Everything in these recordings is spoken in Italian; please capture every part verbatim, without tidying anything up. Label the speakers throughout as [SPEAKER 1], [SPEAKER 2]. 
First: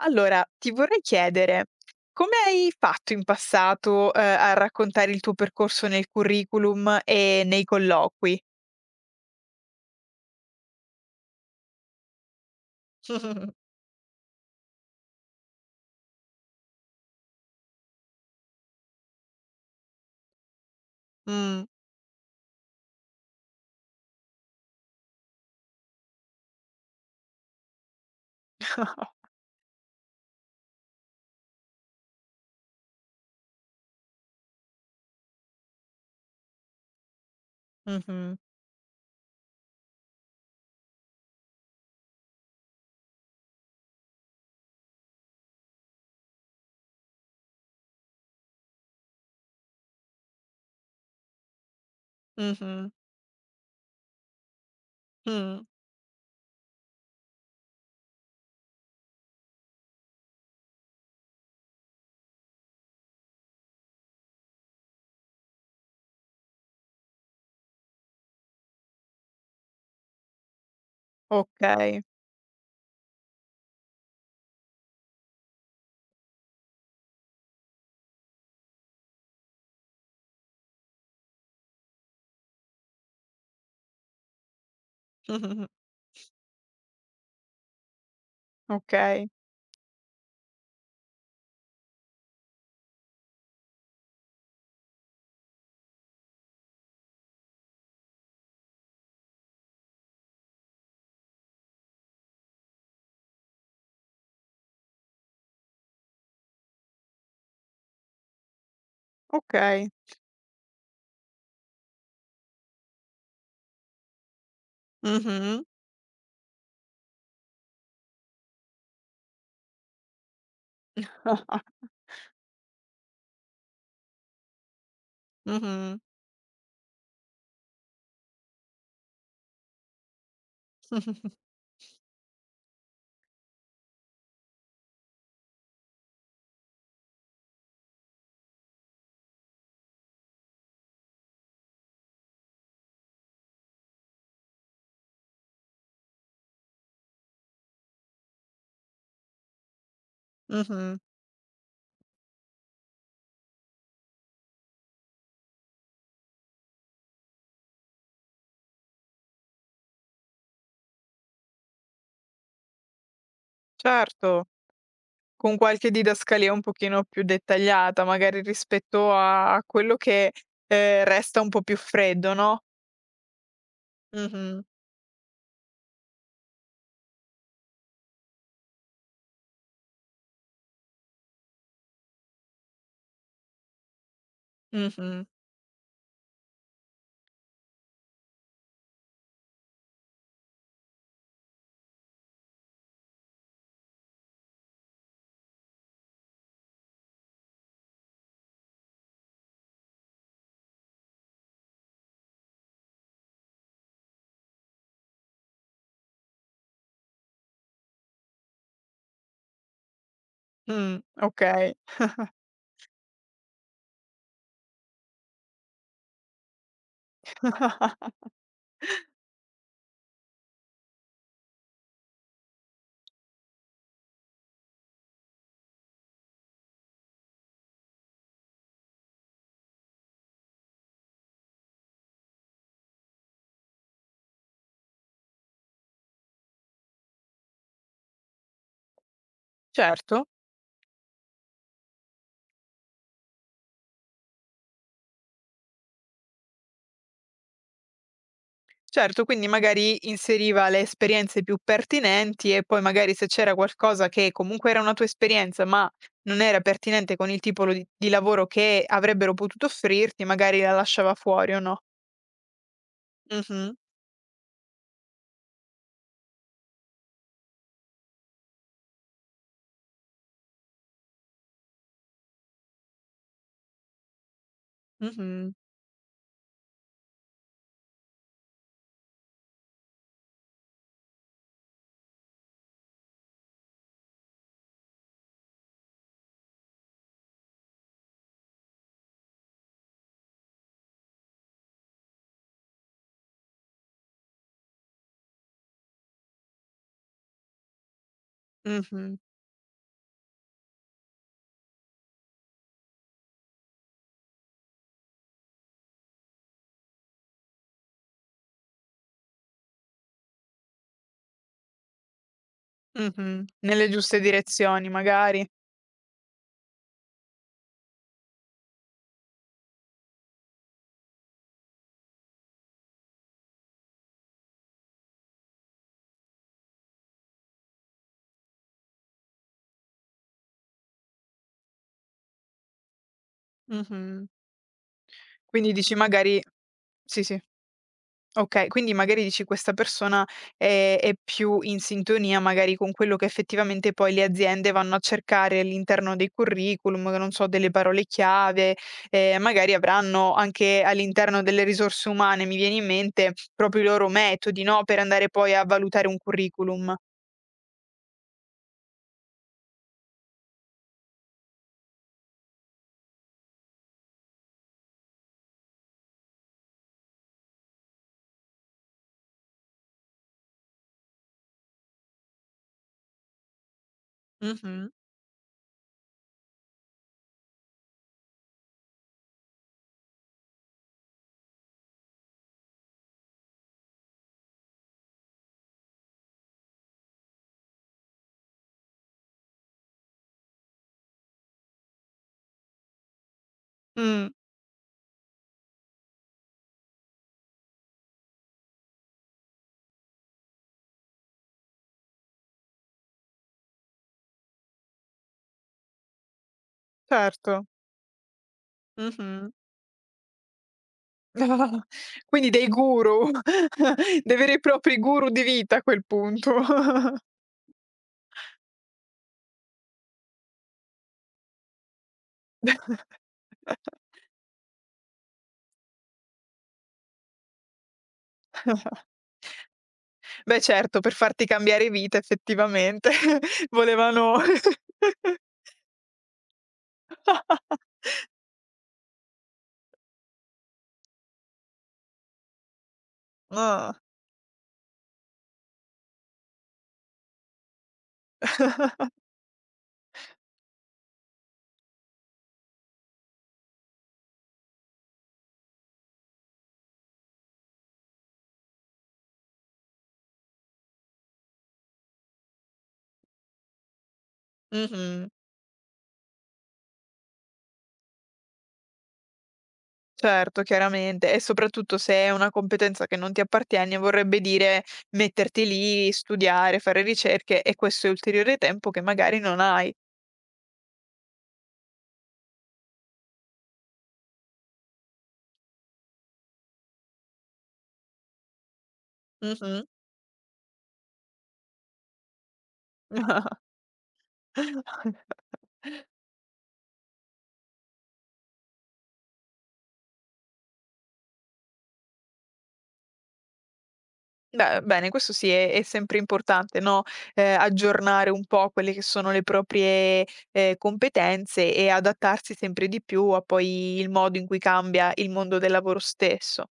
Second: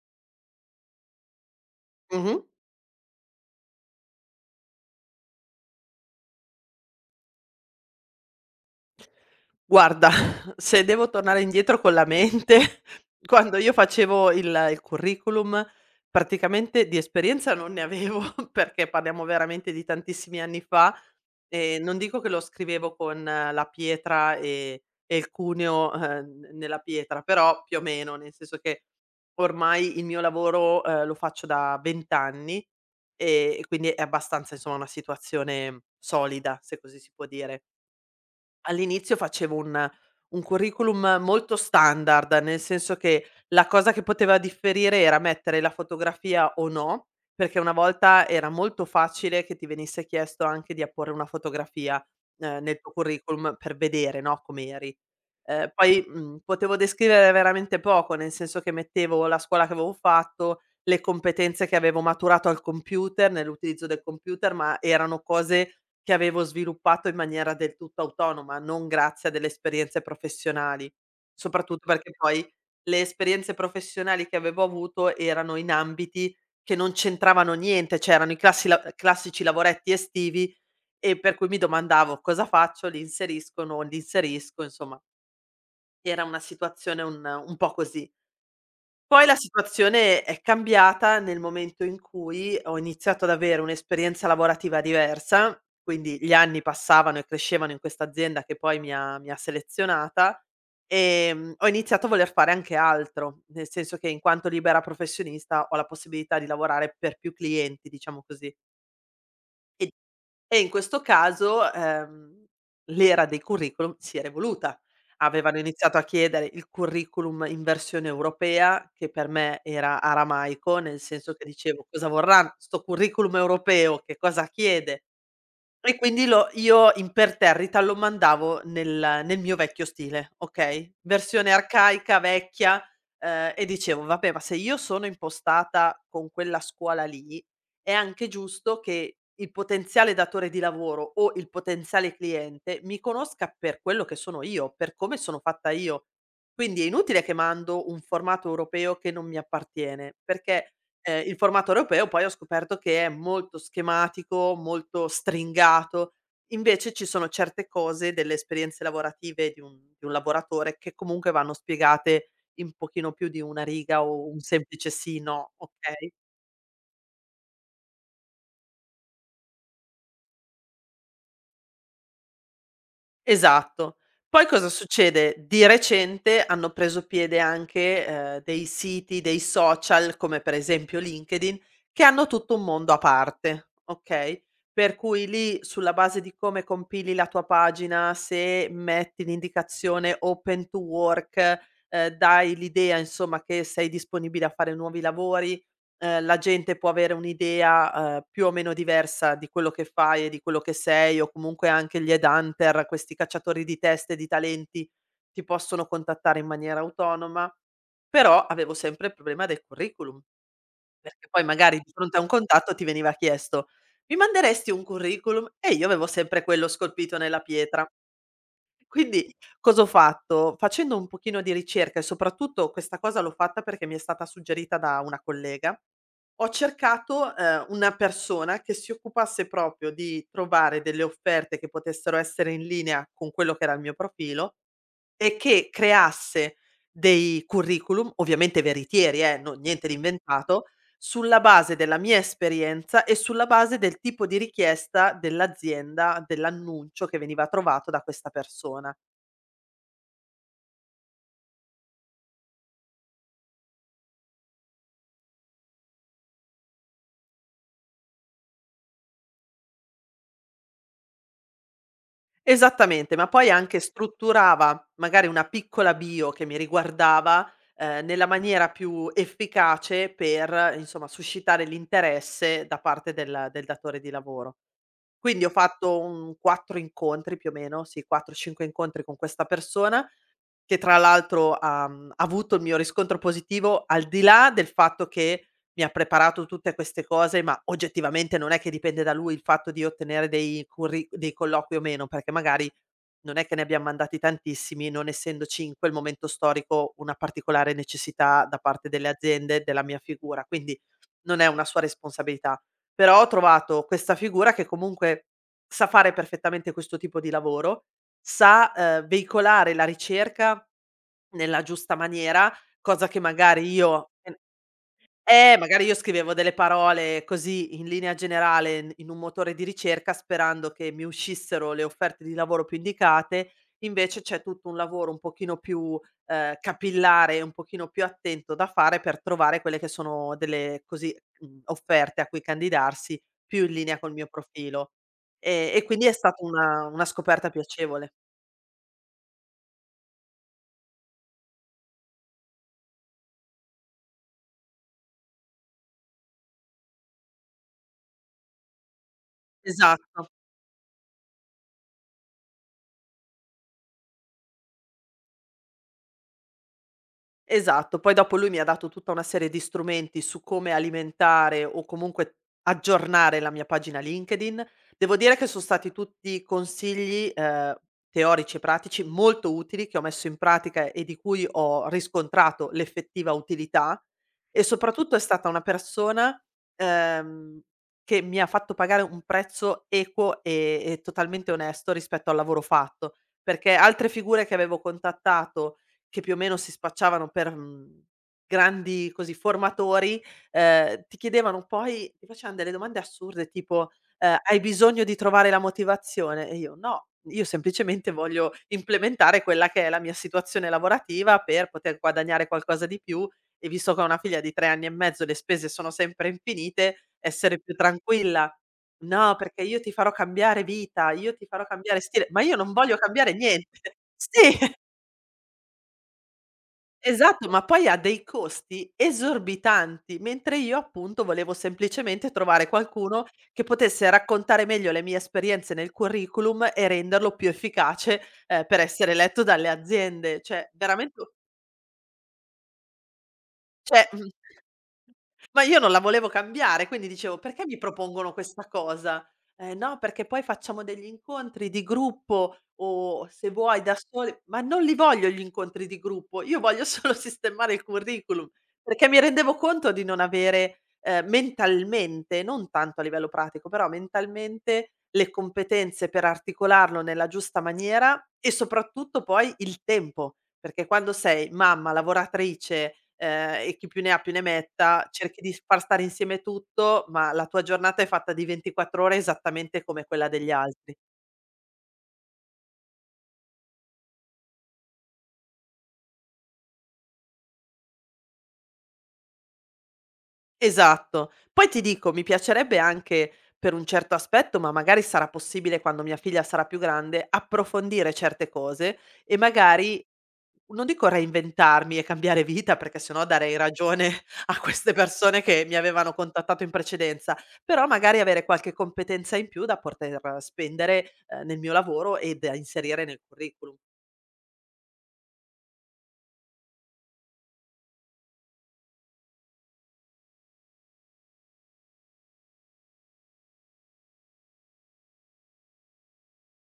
[SPEAKER 1] Allora, ti vorrei chiedere, come
[SPEAKER 2] Mh-mh.
[SPEAKER 1] hai fatto in passato, ehm, a raccontare il tuo percorso nel curriculum e nei colloqui?
[SPEAKER 2] Guarda, se devo tornare indietro con la mente, quando io facevo il il curriculum, praticamente di esperienza non ne avevo, perché parliamo veramente di tantissimi anni fa,
[SPEAKER 1] Mh.
[SPEAKER 2] e non dico che lo scrivevo con eh, la pietra e e il cuneo, ehm, nella pietra, però più o meno, nel senso che ormai il mio lavoro, ehm, lo faccio da venti anni e e quindi è abbastanza, insomma, una situazione solida, se così si può dire.
[SPEAKER 1] Mh-mh.
[SPEAKER 2] All'inizio facevo un un curriculum molto standard, nel senso che la cosa che poteva differire era mettere la fotografia o no, perché una volta era molto facile che ti venisse chiesto anche di apporre una fotografia, ehm, nel tuo
[SPEAKER 1] Mh-mh.
[SPEAKER 2] curriculum per vedere, no, com'eri.
[SPEAKER 1] Mh.
[SPEAKER 2] Ehm, poi, mhmm, potevo descrivere veramente poco, nel senso che mettevo la scuola che avevo fatto, le competenze che avevo maturato al computer, nell'utilizzo del computer, ma erano cose che avevo sviluppato in maniera del tutto autonoma, non grazie a delle esperienze professionali. Soprattutto
[SPEAKER 1] Okay.
[SPEAKER 2] perché poi le esperienze professionali che avevo avuto erano in ambiti che non c'entravano niente, cioè erano i classi la classici lavoretti estivi e per cui mi domandavo: "Cosa faccio? Li inserisco? Non li inserisco?" Insomma
[SPEAKER 1] Mhm,
[SPEAKER 2] era una situazione un un po' così. Poi
[SPEAKER 1] okay.
[SPEAKER 2] la situazione è cambiata nel momento in cui ho iniziato ad avere un'esperienza lavorativa diversa, quindi gli anni passavano e crescevano in questa azienda che poi mi ha mi ha selezionata, ehm, ho iniziato a voler fare anche altro, nel senso che in quanto libera professionista ho la possibilità di lavorare per più clienti, diciamo così. E
[SPEAKER 1] Okay.
[SPEAKER 2] e in questo caso, ehm, l'era dei curriculum si è evoluta. Avevano
[SPEAKER 1] Mh-mh.
[SPEAKER 2] iniziato a chiedere il curriculum in versione europea, che per me era aramaico, nel senso che dicevo: "Cosa vorrà 'sto curriculum europeo? Che cosa chiede?" E
[SPEAKER 1] Mh-mh.
[SPEAKER 2] quindi lo io imperterrita lo mandavo nel nel mio vecchio stile, okay, versione arcaica, vecchia, ehm, e dicevo: "Vabbè, ma se io sono impostata con quella scuola lì, è anche giusto che il potenziale datore di lavoro o il potenziale cliente mi conosca per quello che sono io, per come sono fatta io. Quindi è inutile che mando un formato europeo che non mi appartiene, perché"
[SPEAKER 1] Mh-mh.
[SPEAKER 2] Ehm, il formato europeo poi ho scoperto che è molto schematico, molto stringato, invece ci sono certe cose delle esperienze lavorative di un di un lavoratore che comunque vanno spiegate in pochino più di una riga o un
[SPEAKER 1] Certo,
[SPEAKER 2] semplice sì, no,
[SPEAKER 1] con qualche
[SPEAKER 2] okay?
[SPEAKER 1] didascalia un pochino più dettagliata, magari rispetto a a quello che, ehm, resta un po' più freddo, no?
[SPEAKER 2] Esatto. Poi
[SPEAKER 1] Mh-mh.
[SPEAKER 2] cosa succede? Di recente hanno preso piede anche, ehm, dei siti, dei social, come per esempio LinkedIn, che hanno tutto un mondo a parte, okay, per
[SPEAKER 1] Mh-mh.
[SPEAKER 2] cui lì, sulla base di come compili la tua pagina, se metti l'indicazione open to work, ehm, dai l'idea insomma che sei disponibile a fare nuovi lavori, ehm, la gente può avere un'idea, ehm, più o meno diversa di quello che fai e di quello che sei, o comunque anche gli headhunter, questi cacciatori di teste, di talenti, ti possono contattare in maniera autonoma. Però avevo sempre il problema del curriculum,
[SPEAKER 1] Mh,
[SPEAKER 2] perché poi
[SPEAKER 1] okay.
[SPEAKER 2] magari di fronte a un contatto ti veniva chiesto: "Mi manderesti un curriculum?" E io avevo sempre quello scolpito nella pietra. Quindi cosa ho fatto? Facendo un pochino di ricerca e soprattutto questa cosa l'ho fatta perché mi è stata suggerita da una collega, ho cercato, ehm, una persona che si occupasse proprio di trovare delle offerte che potessero essere in linea con quello che era il mio profilo e che creasse dei curriculum, ovviamente veritieri eh, no, niente di
[SPEAKER 1] Certo,
[SPEAKER 2] inventato, sulla base della mia esperienza e sulla base del tipo di richiesta dell'azienda, dell'annuncio che veniva trovato da questa persona.
[SPEAKER 1] certo, quindi magari inseriva le esperienze più pertinenti e poi magari se c'era qualcosa che comunque era una tua esperienza, ma non era pertinente con il tipo lo di di lavoro che avrebbero potuto offrirti, magari la lasciava fuori o no.
[SPEAKER 2] Esattamente, ma poi
[SPEAKER 1] Mh-mh,
[SPEAKER 2] anche strutturava magari una piccola bio che mi riguardava, ehm, nella maniera più efficace per, insomma, suscitare l'interesse da parte del del datore di lavoro. Quindi ho
[SPEAKER 1] mh-mh,
[SPEAKER 2] fatto un quattro incontri più o meno, sì quattro, cinque incontri con questa persona, che tra l'altro ha mhmm, ha avuto il mio riscontro positivo, al di là del fatto che mi ha preparato tutte queste cose, ma oggettivamente non è che dipende da lui il fatto di ottenere dei curri dei colloqui o meno, perché magari non è che ne abbiam mandati tantissimi, non essendoci in quel momento storico una particolare necessità da parte delle
[SPEAKER 1] mh-mh,
[SPEAKER 2] aziende della mia figura, quindi non è una sua responsabilità. Però ho trovato questa figura che comunque sa fare perfettamente questo tipo di lavoro, sa, ehm, veicolare la ricerca nella giusta maniera, cosa che
[SPEAKER 1] mh-mh.
[SPEAKER 2] magari
[SPEAKER 1] Nelle
[SPEAKER 2] io
[SPEAKER 1] giuste
[SPEAKER 2] eh,
[SPEAKER 1] direzioni magari.
[SPEAKER 2] eh, magari io scrivevo delle parole così in linea generale n in un motore di ricerca sperando che mi uscissero le offerte di lavoro più indicate, invece c'è tutto un lavoro un pochino più, ehm, capillare e un pochino più attento da fare per trovare quelle che sono delle così, mhmm, offerte a cui candidarsi più in linea col mio
[SPEAKER 1] Mh-mh.
[SPEAKER 2] profilo.
[SPEAKER 1] Quindi
[SPEAKER 2] Ehm, e
[SPEAKER 1] dici
[SPEAKER 2] quindi è
[SPEAKER 1] magari
[SPEAKER 2] stata una una
[SPEAKER 1] sì, sì.
[SPEAKER 2] scoperta piacevole.
[SPEAKER 1] Okay, quindi magari dici questa persona è è più in sintonia magari con quello che effettivamente poi le aziende vanno a cercare all'interno dei curriculum, non so, delle parole chiave, ehm, magari
[SPEAKER 2] Esatto.
[SPEAKER 1] avranno anche all'interno delle risorse umane, mi viene in mente, proprio i loro metodi, no, per andare poi a valutare un curriculum.
[SPEAKER 2] Esatto, poi dopo lui mi ha dato tutta una serie di strumenti su come alimentare o comunque aggiornare la mia pagina LinkedIn. Devo dire che sono stati tutti consigli, ehm, teorici e pratici molto utili che ho messo in pratica e di cui ho riscontrato l'effettiva utilità, e
[SPEAKER 1] Mh-mh.
[SPEAKER 2] soprattutto è stata una persona, ehm, che mi ha fatto pagare un prezzo equo e e totalmente onesto rispetto al lavoro fatto, perché altre figure che avevo contattato che più o meno si spacciavano per, mhmm, grandi così formatori, ehm, ti chiedevano, poi ti facevan delle domande assurde tipo,
[SPEAKER 1] Mh,
[SPEAKER 2] ehm: "Hai bisogno di trovare la motivazione?" E io: "No, io semplicemente voglio implementare quella che è la mia situazione lavorativa per poter guadagnare qualcosa di più e visto che ho una figlia di tre anni e mezzo le spese sono sempre infinite, essere
[SPEAKER 1] Certo.
[SPEAKER 2] più tranquilla." "No,
[SPEAKER 1] Mh-mh.
[SPEAKER 2] perché io ti farò cambiare vita, io ti farò cambiare stile." Ma
[SPEAKER 1] Quindi
[SPEAKER 2] io
[SPEAKER 1] dei
[SPEAKER 2] non voglio
[SPEAKER 1] guru,
[SPEAKER 2] cambiare niente.
[SPEAKER 1] dei veri e
[SPEAKER 2] Sì!
[SPEAKER 1] propri guru di vita a quel punto.
[SPEAKER 2] Esatto, ma poi ha dei costi esorbitanti, mentre io appunto volevo semplicemente trovare qualcuno che potesse raccontare meglio le mie esperienze nel curriculum e renderlo più efficace, ehm, per essere letto dalle aziende.
[SPEAKER 1] Beh
[SPEAKER 2] Cioè
[SPEAKER 1] certo, per
[SPEAKER 2] veramente u
[SPEAKER 1] farti cambiare vita effettivamente
[SPEAKER 2] cioè, mhmm
[SPEAKER 1] volevano
[SPEAKER 2] Ma io non la volevo cambiare, quindi dicevo: "Perché mi propongono questa cosa?" "Eh no, perché poi facciamo degli incontri di gruppo o se vuoi da
[SPEAKER 1] Ah.
[SPEAKER 2] soli." "Ma non li voglio gli incontri di gruppo, io voglio solo sistemare il curriculum", perché mi rendevo conto di non avere, ehm, mentalmente, non tanto a livello pratico, però mentalmente le competenze per articolarlo nella giusta maniera e soprattutto poi il tempo. Perché quando sei mamma, lavoratrice, ehm, e chi più ne ha più ne metta,
[SPEAKER 1] Mh-mh.
[SPEAKER 2] cerchi di far stare insieme tutto, ma la tua giornata è fatta di ventiquattro ore esattamente come quella degli
[SPEAKER 1] Certo,
[SPEAKER 2] altri.
[SPEAKER 1] chiaramente e soprattutto se è una competenza che non ti appartiene, vorrebbe dire metterti lì, studiare, fare ricerche e questo è ulteriore tempo che magari non hai.
[SPEAKER 2] Esatto. Poi ti dico, mi piacerebbe anche per un certo aspetto, ma magari sarà possibile quando mia figlia sarà più grande, approfondire certe cose e
[SPEAKER 1] Mh-mh.
[SPEAKER 2] magari non dico reinventarmi e cambiare vita, perché sennò darei ragione a queste persone che mi avevano contattato in precedenza, però magari avere qualche competenza in più da poter spendere, ehm, nel mio lavoro e da inserire nel curriculum.
[SPEAKER 1] Beh, bene, questo sì, è è sempre importante, no, ehm, aggiornare un po' quelle che sono le proprie, ehm, competenze e adattarsi sempre di più a poi il modo in cui cambia il mondo del lavoro stesso.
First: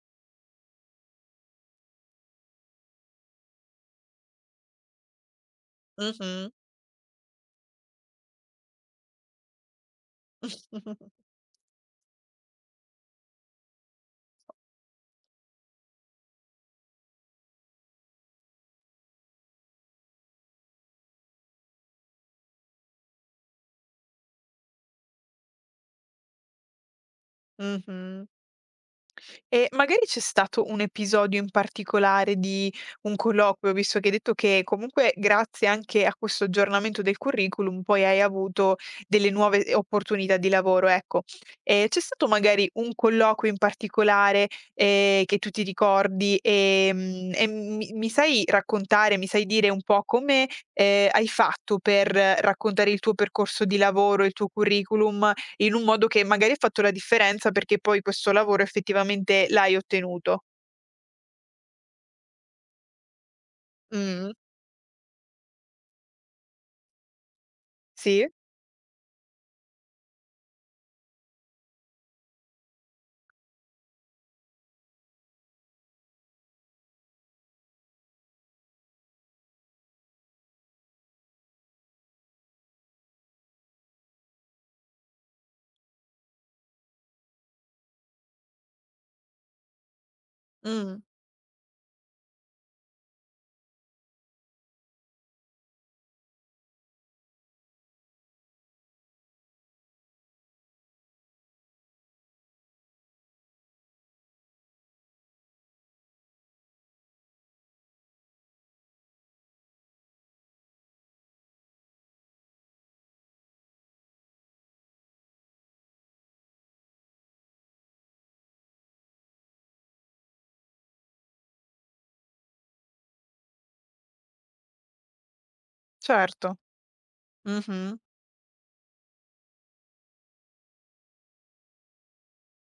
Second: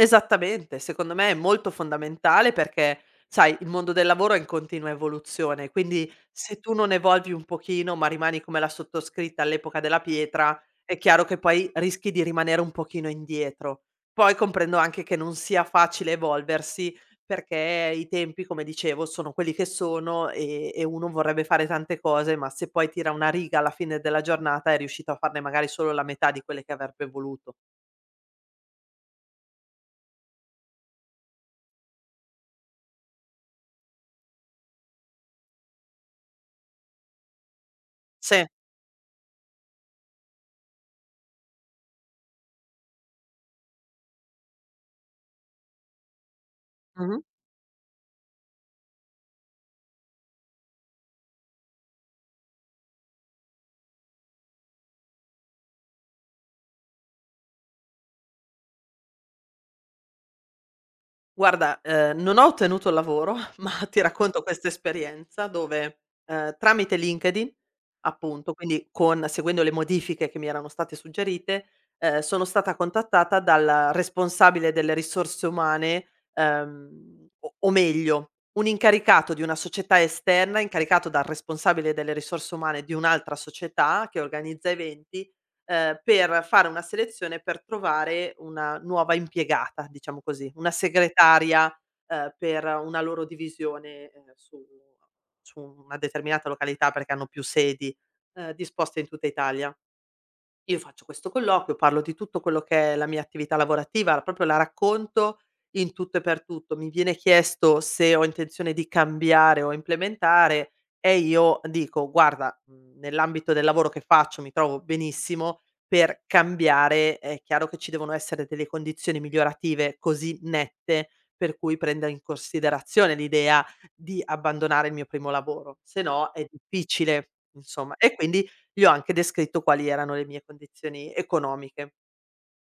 [SPEAKER 2] Esattamente, secondo me è molto fondamentale perché, sai, il mondo del lavoro è in continua evoluzione, quindi
[SPEAKER 1] Mh-mh.
[SPEAKER 2] se tu non evolvi un pochino, ma rimani come la sottoscritta all'epoca della pietra, è chiaro che poi rischi di rimanere un pochino indietro. Poi comprendo anche che non sia facile evolversi perché i tempi, come dicevo, sono quelli che sono e, e uno vorrebbe fare tante cose, ma se poi tira una riga alla fine della giornata è riuscito a farne magari solo la metà di quelle che avrebbe voluto.
[SPEAKER 1] Mh-mh. E magari c'è stato un episodio in particolare di un colloquio, visto che hai detto che comunque grazie anche a questo aggiornamento del curriculum poi hai
[SPEAKER 2] Sì.
[SPEAKER 1] avuto delle nuove opportunità di lavoro, ecco. Ehm, c'è stato magari un colloquio in particolare, ehm, che tu ti ricordi, ehm, e mi mi sai raccontare, mi sai dire un po' come, ehm, hai fatto per raccontare il tuo percorso di lavoro, il tuo curriculum, in un modo che magari ha fatto la differenza perché poi questo lavoro effettivamente l'hai ottenuto.
[SPEAKER 2] Guarda, ehm, non ho ottenuto il lavoro, ma ti
[SPEAKER 1] Mh.
[SPEAKER 2] racconto questa esperienza dove, ehm, tramite LinkedIn,
[SPEAKER 1] Sì.
[SPEAKER 2] appunto, quindi con seguendo le modifiche che mi erano state suggerite, ehm, sono stata contattata dal responsabile delle risorse umane, ehm, o o meglio, un incaricato di una società esterna, incaricato dal responsabile delle risorse umane di un'altra società che organizza eventi, ehm, per fare una selezione per trovare una nuova impiegata, diciamo così, una
[SPEAKER 1] Mh.
[SPEAKER 2] segretaria, ehm, per una loro divisione, ehm, su su una determinata località, perché hanno più sedi, ehm, disposte in tutta Italia. Io faccio questo colloquio, parlo di tutto quello che è la mia attività lavorativa, proprio la racconto in tutto e per tutto. Mi viene chiesto se ho intenzione di cambiare o implementare, e io dico: "Guarda, mhmm, nell'ambito del lavoro che faccio mi trovo benissimo, per cambiare è chiaro che ci devono essere delle condizioni migliorative così nette per cui prenda in considerazione l'idea di abbandonare il mio primo lavoro, se no è
[SPEAKER 1] Certo.
[SPEAKER 2] difficile", insomma.
[SPEAKER 1] Mh-mh.
[SPEAKER 2] E quindi gli ho anche descritto quali erano le mie condizioni economiche.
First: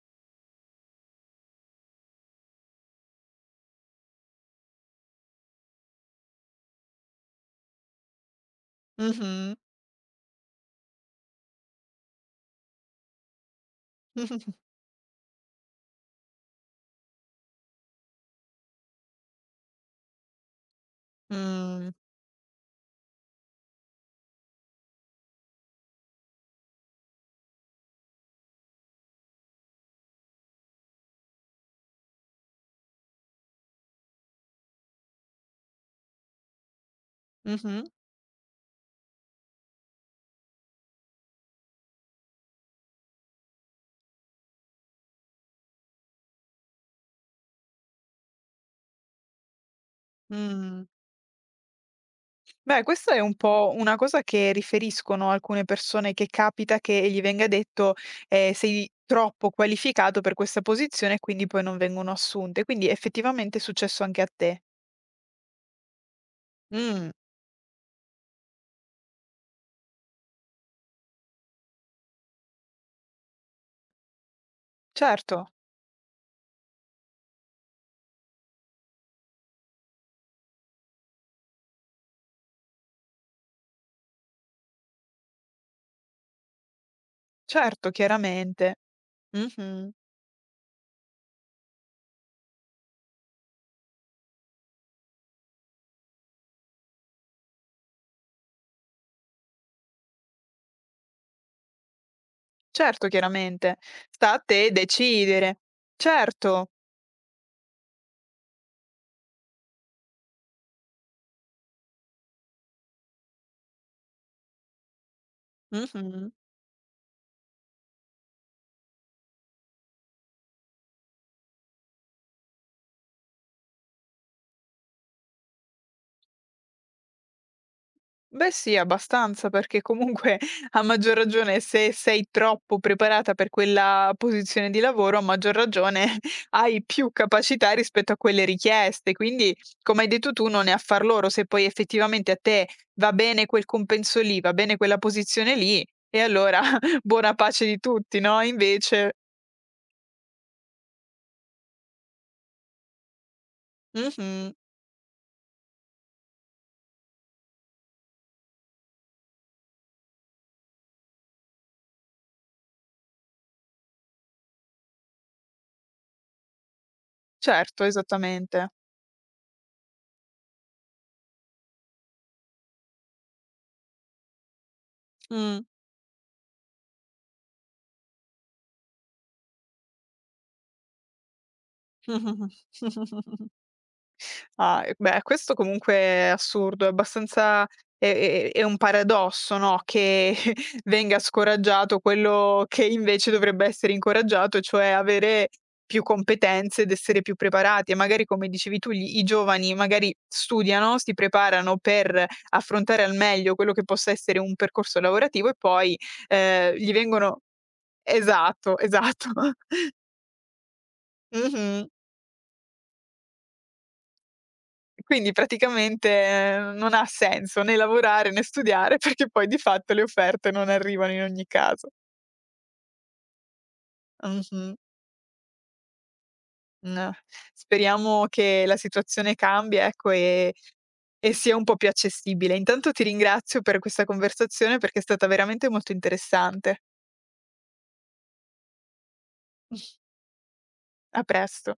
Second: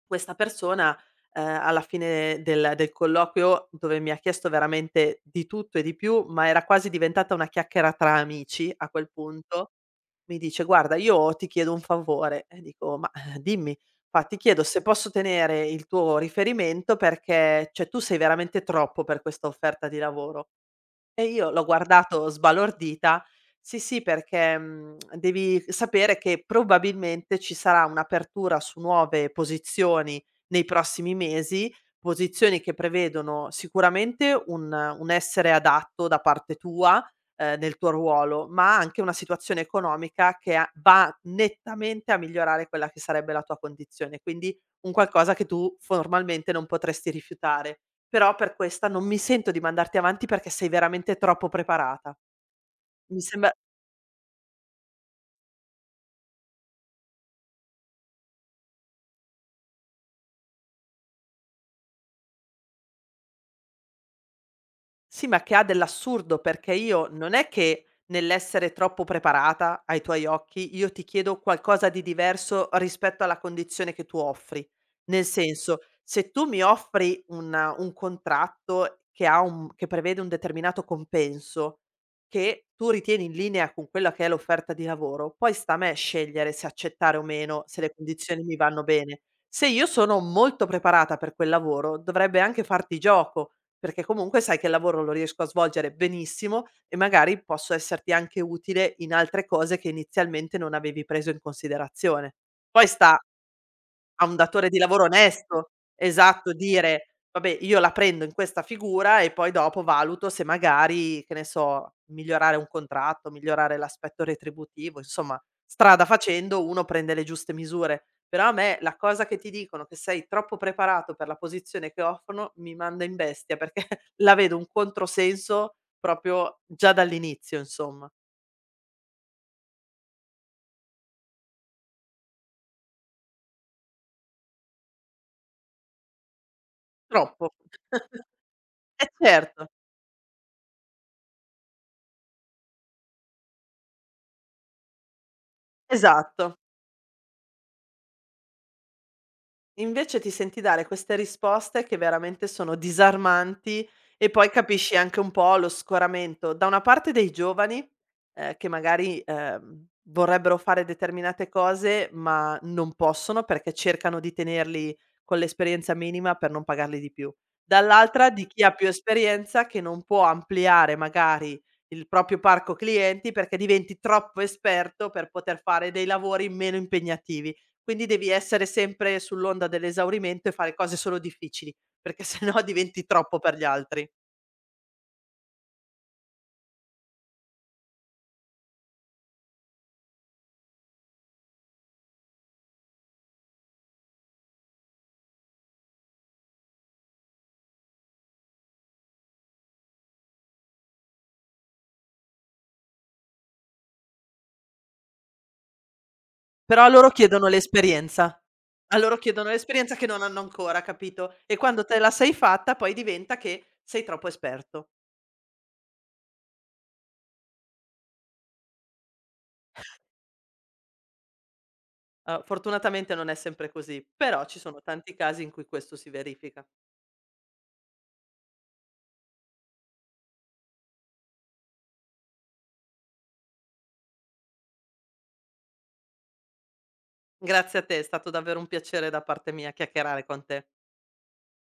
[SPEAKER 2] Questa persona, ehm, alla fine del del colloquio, dove mi ha chiesto veramente di tutto e di più, ma era quasi diventata una chiacchiera tra amici a quel
[SPEAKER 1] Mh-mh.
[SPEAKER 2] punto, mi dice: "Guarda, io ti chiedo un favore." E dico: "Ma, eh, dimmi." Fa: "Ti chiedo se posso tenere il tuo riferimento perché, cioè, tu sei veramente troppo per questa offerta di lavoro." E io l'ho
[SPEAKER 1] Mh.
[SPEAKER 2] guardato sbalordita. "Sì, sì, perché, mhmm, devi sapere che probabilmente ci sarà un'apertura su nuove posizioni nei prossimi mesi, posizioni che prevedono sicuramente un un essere adatto da parte tua, ehm, nel
[SPEAKER 1] Mh-mh.
[SPEAKER 2] tuo ruolo, ma anche una situazione economica che a va nettamente a migliorare quella che sarebbe la tua condizione, quindi un qualcosa che tu formalmente non potresti rifiutare. Però per questa non mi sento di mandarti avanti perché sei
[SPEAKER 1] Mh.
[SPEAKER 2] veramente troppo preparata."
[SPEAKER 1] Beh, questa è
[SPEAKER 2] Mi
[SPEAKER 1] un
[SPEAKER 2] sembra.
[SPEAKER 1] po' una cosa che riferiscono alcune persone che capita che gli venga detto, ehm: "Sei troppo qualificato per questa posizione", e quindi poi non vengono assunte. Quindi effettivamente è successo anche a te.
[SPEAKER 2] Sì, ma che ha dell'assurdo, perché io
[SPEAKER 1] Mh.
[SPEAKER 2] non è che nell'essere troppo preparata ai tuoi occhi, io ti chiedo qualcosa di diverso rispetto alla condizione che tu offri. Nel
[SPEAKER 1] Certo,
[SPEAKER 2] senso, se tu mi offri una un contratto che ha un che prevede un determinato compenso, che tu ritieni in linea con quella che è l'offerta di lavoro, poi sta a me scegliere se accettare o meno, se
[SPEAKER 1] certo,
[SPEAKER 2] le condizioni mi
[SPEAKER 1] chiaramente.
[SPEAKER 2] vanno bene. Se io
[SPEAKER 1] Mh-mh.
[SPEAKER 2] sono molto preparata per quel lavoro, dovrebbe anche farti gioco. Perché comunque sai che il lavoro lo riesco a svolgere benissimo e magari posso esserti anche utile in altre cose che inizialmente non avevi preso in considerazione. Poi
[SPEAKER 1] Certo,
[SPEAKER 2] sta
[SPEAKER 1] chiaramente.
[SPEAKER 2] a
[SPEAKER 1] Sta
[SPEAKER 2] un
[SPEAKER 1] a
[SPEAKER 2] datore
[SPEAKER 1] te
[SPEAKER 2] di lavoro
[SPEAKER 1] decidere.
[SPEAKER 2] onesto. Esatto,
[SPEAKER 1] Certo.
[SPEAKER 2] dire: "Vabbè, io la prendo in questa figura e poi dopo valuto se magari, che ne so, migliorare un contratto, migliorare l'aspetto retributivo", insomma, strada
[SPEAKER 1] Mh-mh.
[SPEAKER 2] facendo uno prende le giuste misure. Però a me la cosa che ti dicono che sei troppo preparato per la posizione che offrono mi manda in bestia, perché la vedo un controsenso proprio già dall'inizio, insomma.
[SPEAKER 1] Beh sì, abbastanza, perché comunque a maggior ragione se sei troppo preparata per quella posizione di lavoro, a maggior ragione hai più
[SPEAKER 2] Troppo.
[SPEAKER 1] capacità rispetto a quelle
[SPEAKER 2] Eh
[SPEAKER 1] richieste. Quindi,
[SPEAKER 2] certo,
[SPEAKER 1] come hai detto tu, non è affar loro se poi effettivamente a te va bene quel compenso lì, va bene quella posizione lì, e
[SPEAKER 2] esatto.
[SPEAKER 1] allora buona pace di tutti, no, invece
[SPEAKER 2] Invece ti senti dare queste risposte che veramente sono disarmanti, e poi
[SPEAKER 1] mh-mh,
[SPEAKER 2] capisci anche un po' lo scoramento da una parte dei giovani, ehm, che magari, ehm, vorrebbero fare determinate cose ma non possono perché cercano di tenerli con l'esperienza minima per non pagarli di più.
[SPEAKER 1] certo,
[SPEAKER 2] Dall'altra di chi
[SPEAKER 1] esattamente.
[SPEAKER 2] ha più esperienza che non può ampliare magari il proprio parco clienti perché diventi troppo esperto per poter
[SPEAKER 1] Mh.
[SPEAKER 2] fare dei lavori meno impegnativi. Quindi devi essere sempre sull'onda dell'esaurimento e fare cose solo difficili, perché se no diventi
[SPEAKER 1] Mh-mh-mh.
[SPEAKER 2] troppo per gli altri.
[SPEAKER 1] Ah, e beh, questo comunque è assurdo, è abbastanza è è è un paradosso, no, che venga scoraggiato quello che invece dovrebbe essere incoraggiato, cioè avere più competenze ed essere più preparati. E magari, come dicevi tu, gli i giovani magari studiano, si preparano per affrontare al meglio quello che possa essere un percorso lavorativo e poi, ehm,
[SPEAKER 2] Però a
[SPEAKER 1] gli
[SPEAKER 2] loro
[SPEAKER 1] vengono
[SPEAKER 2] chiedono l'esperienza.
[SPEAKER 1] esatto,
[SPEAKER 2] A loro
[SPEAKER 1] esatto.
[SPEAKER 2] chiedono l'esperienza che non hanno ancora, capito? E quando
[SPEAKER 1] Mh-mh.
[SPEAKER 2] te la sei fatta poi diventa che sei troppo esperto.
[SPEAKER 1] Quindi praticamente ehm, non ha senso né lavorare né studiare, perché poi di fatto le offerte non arrivano in ogni caso.
[SPEAKER 2] Uhm, fortunatamente non è sempre così, però ci
[SPEAKER 1] Mh-mh.
[SPEAKER 2] sono tanti casi in cui questo si verifica.
[SPEAKER 1] N Speriamo che la situazione cambi, ecco, e e sia un po' più accessibile. Intanto ti ringrazio per questa conversazione perché è stata veramente molto interessante.
[SPEAKER 2] Grazie a te, è stato davvero un piacere da parte mia chiacchierare con te.
[SPEAKER 1] A presto.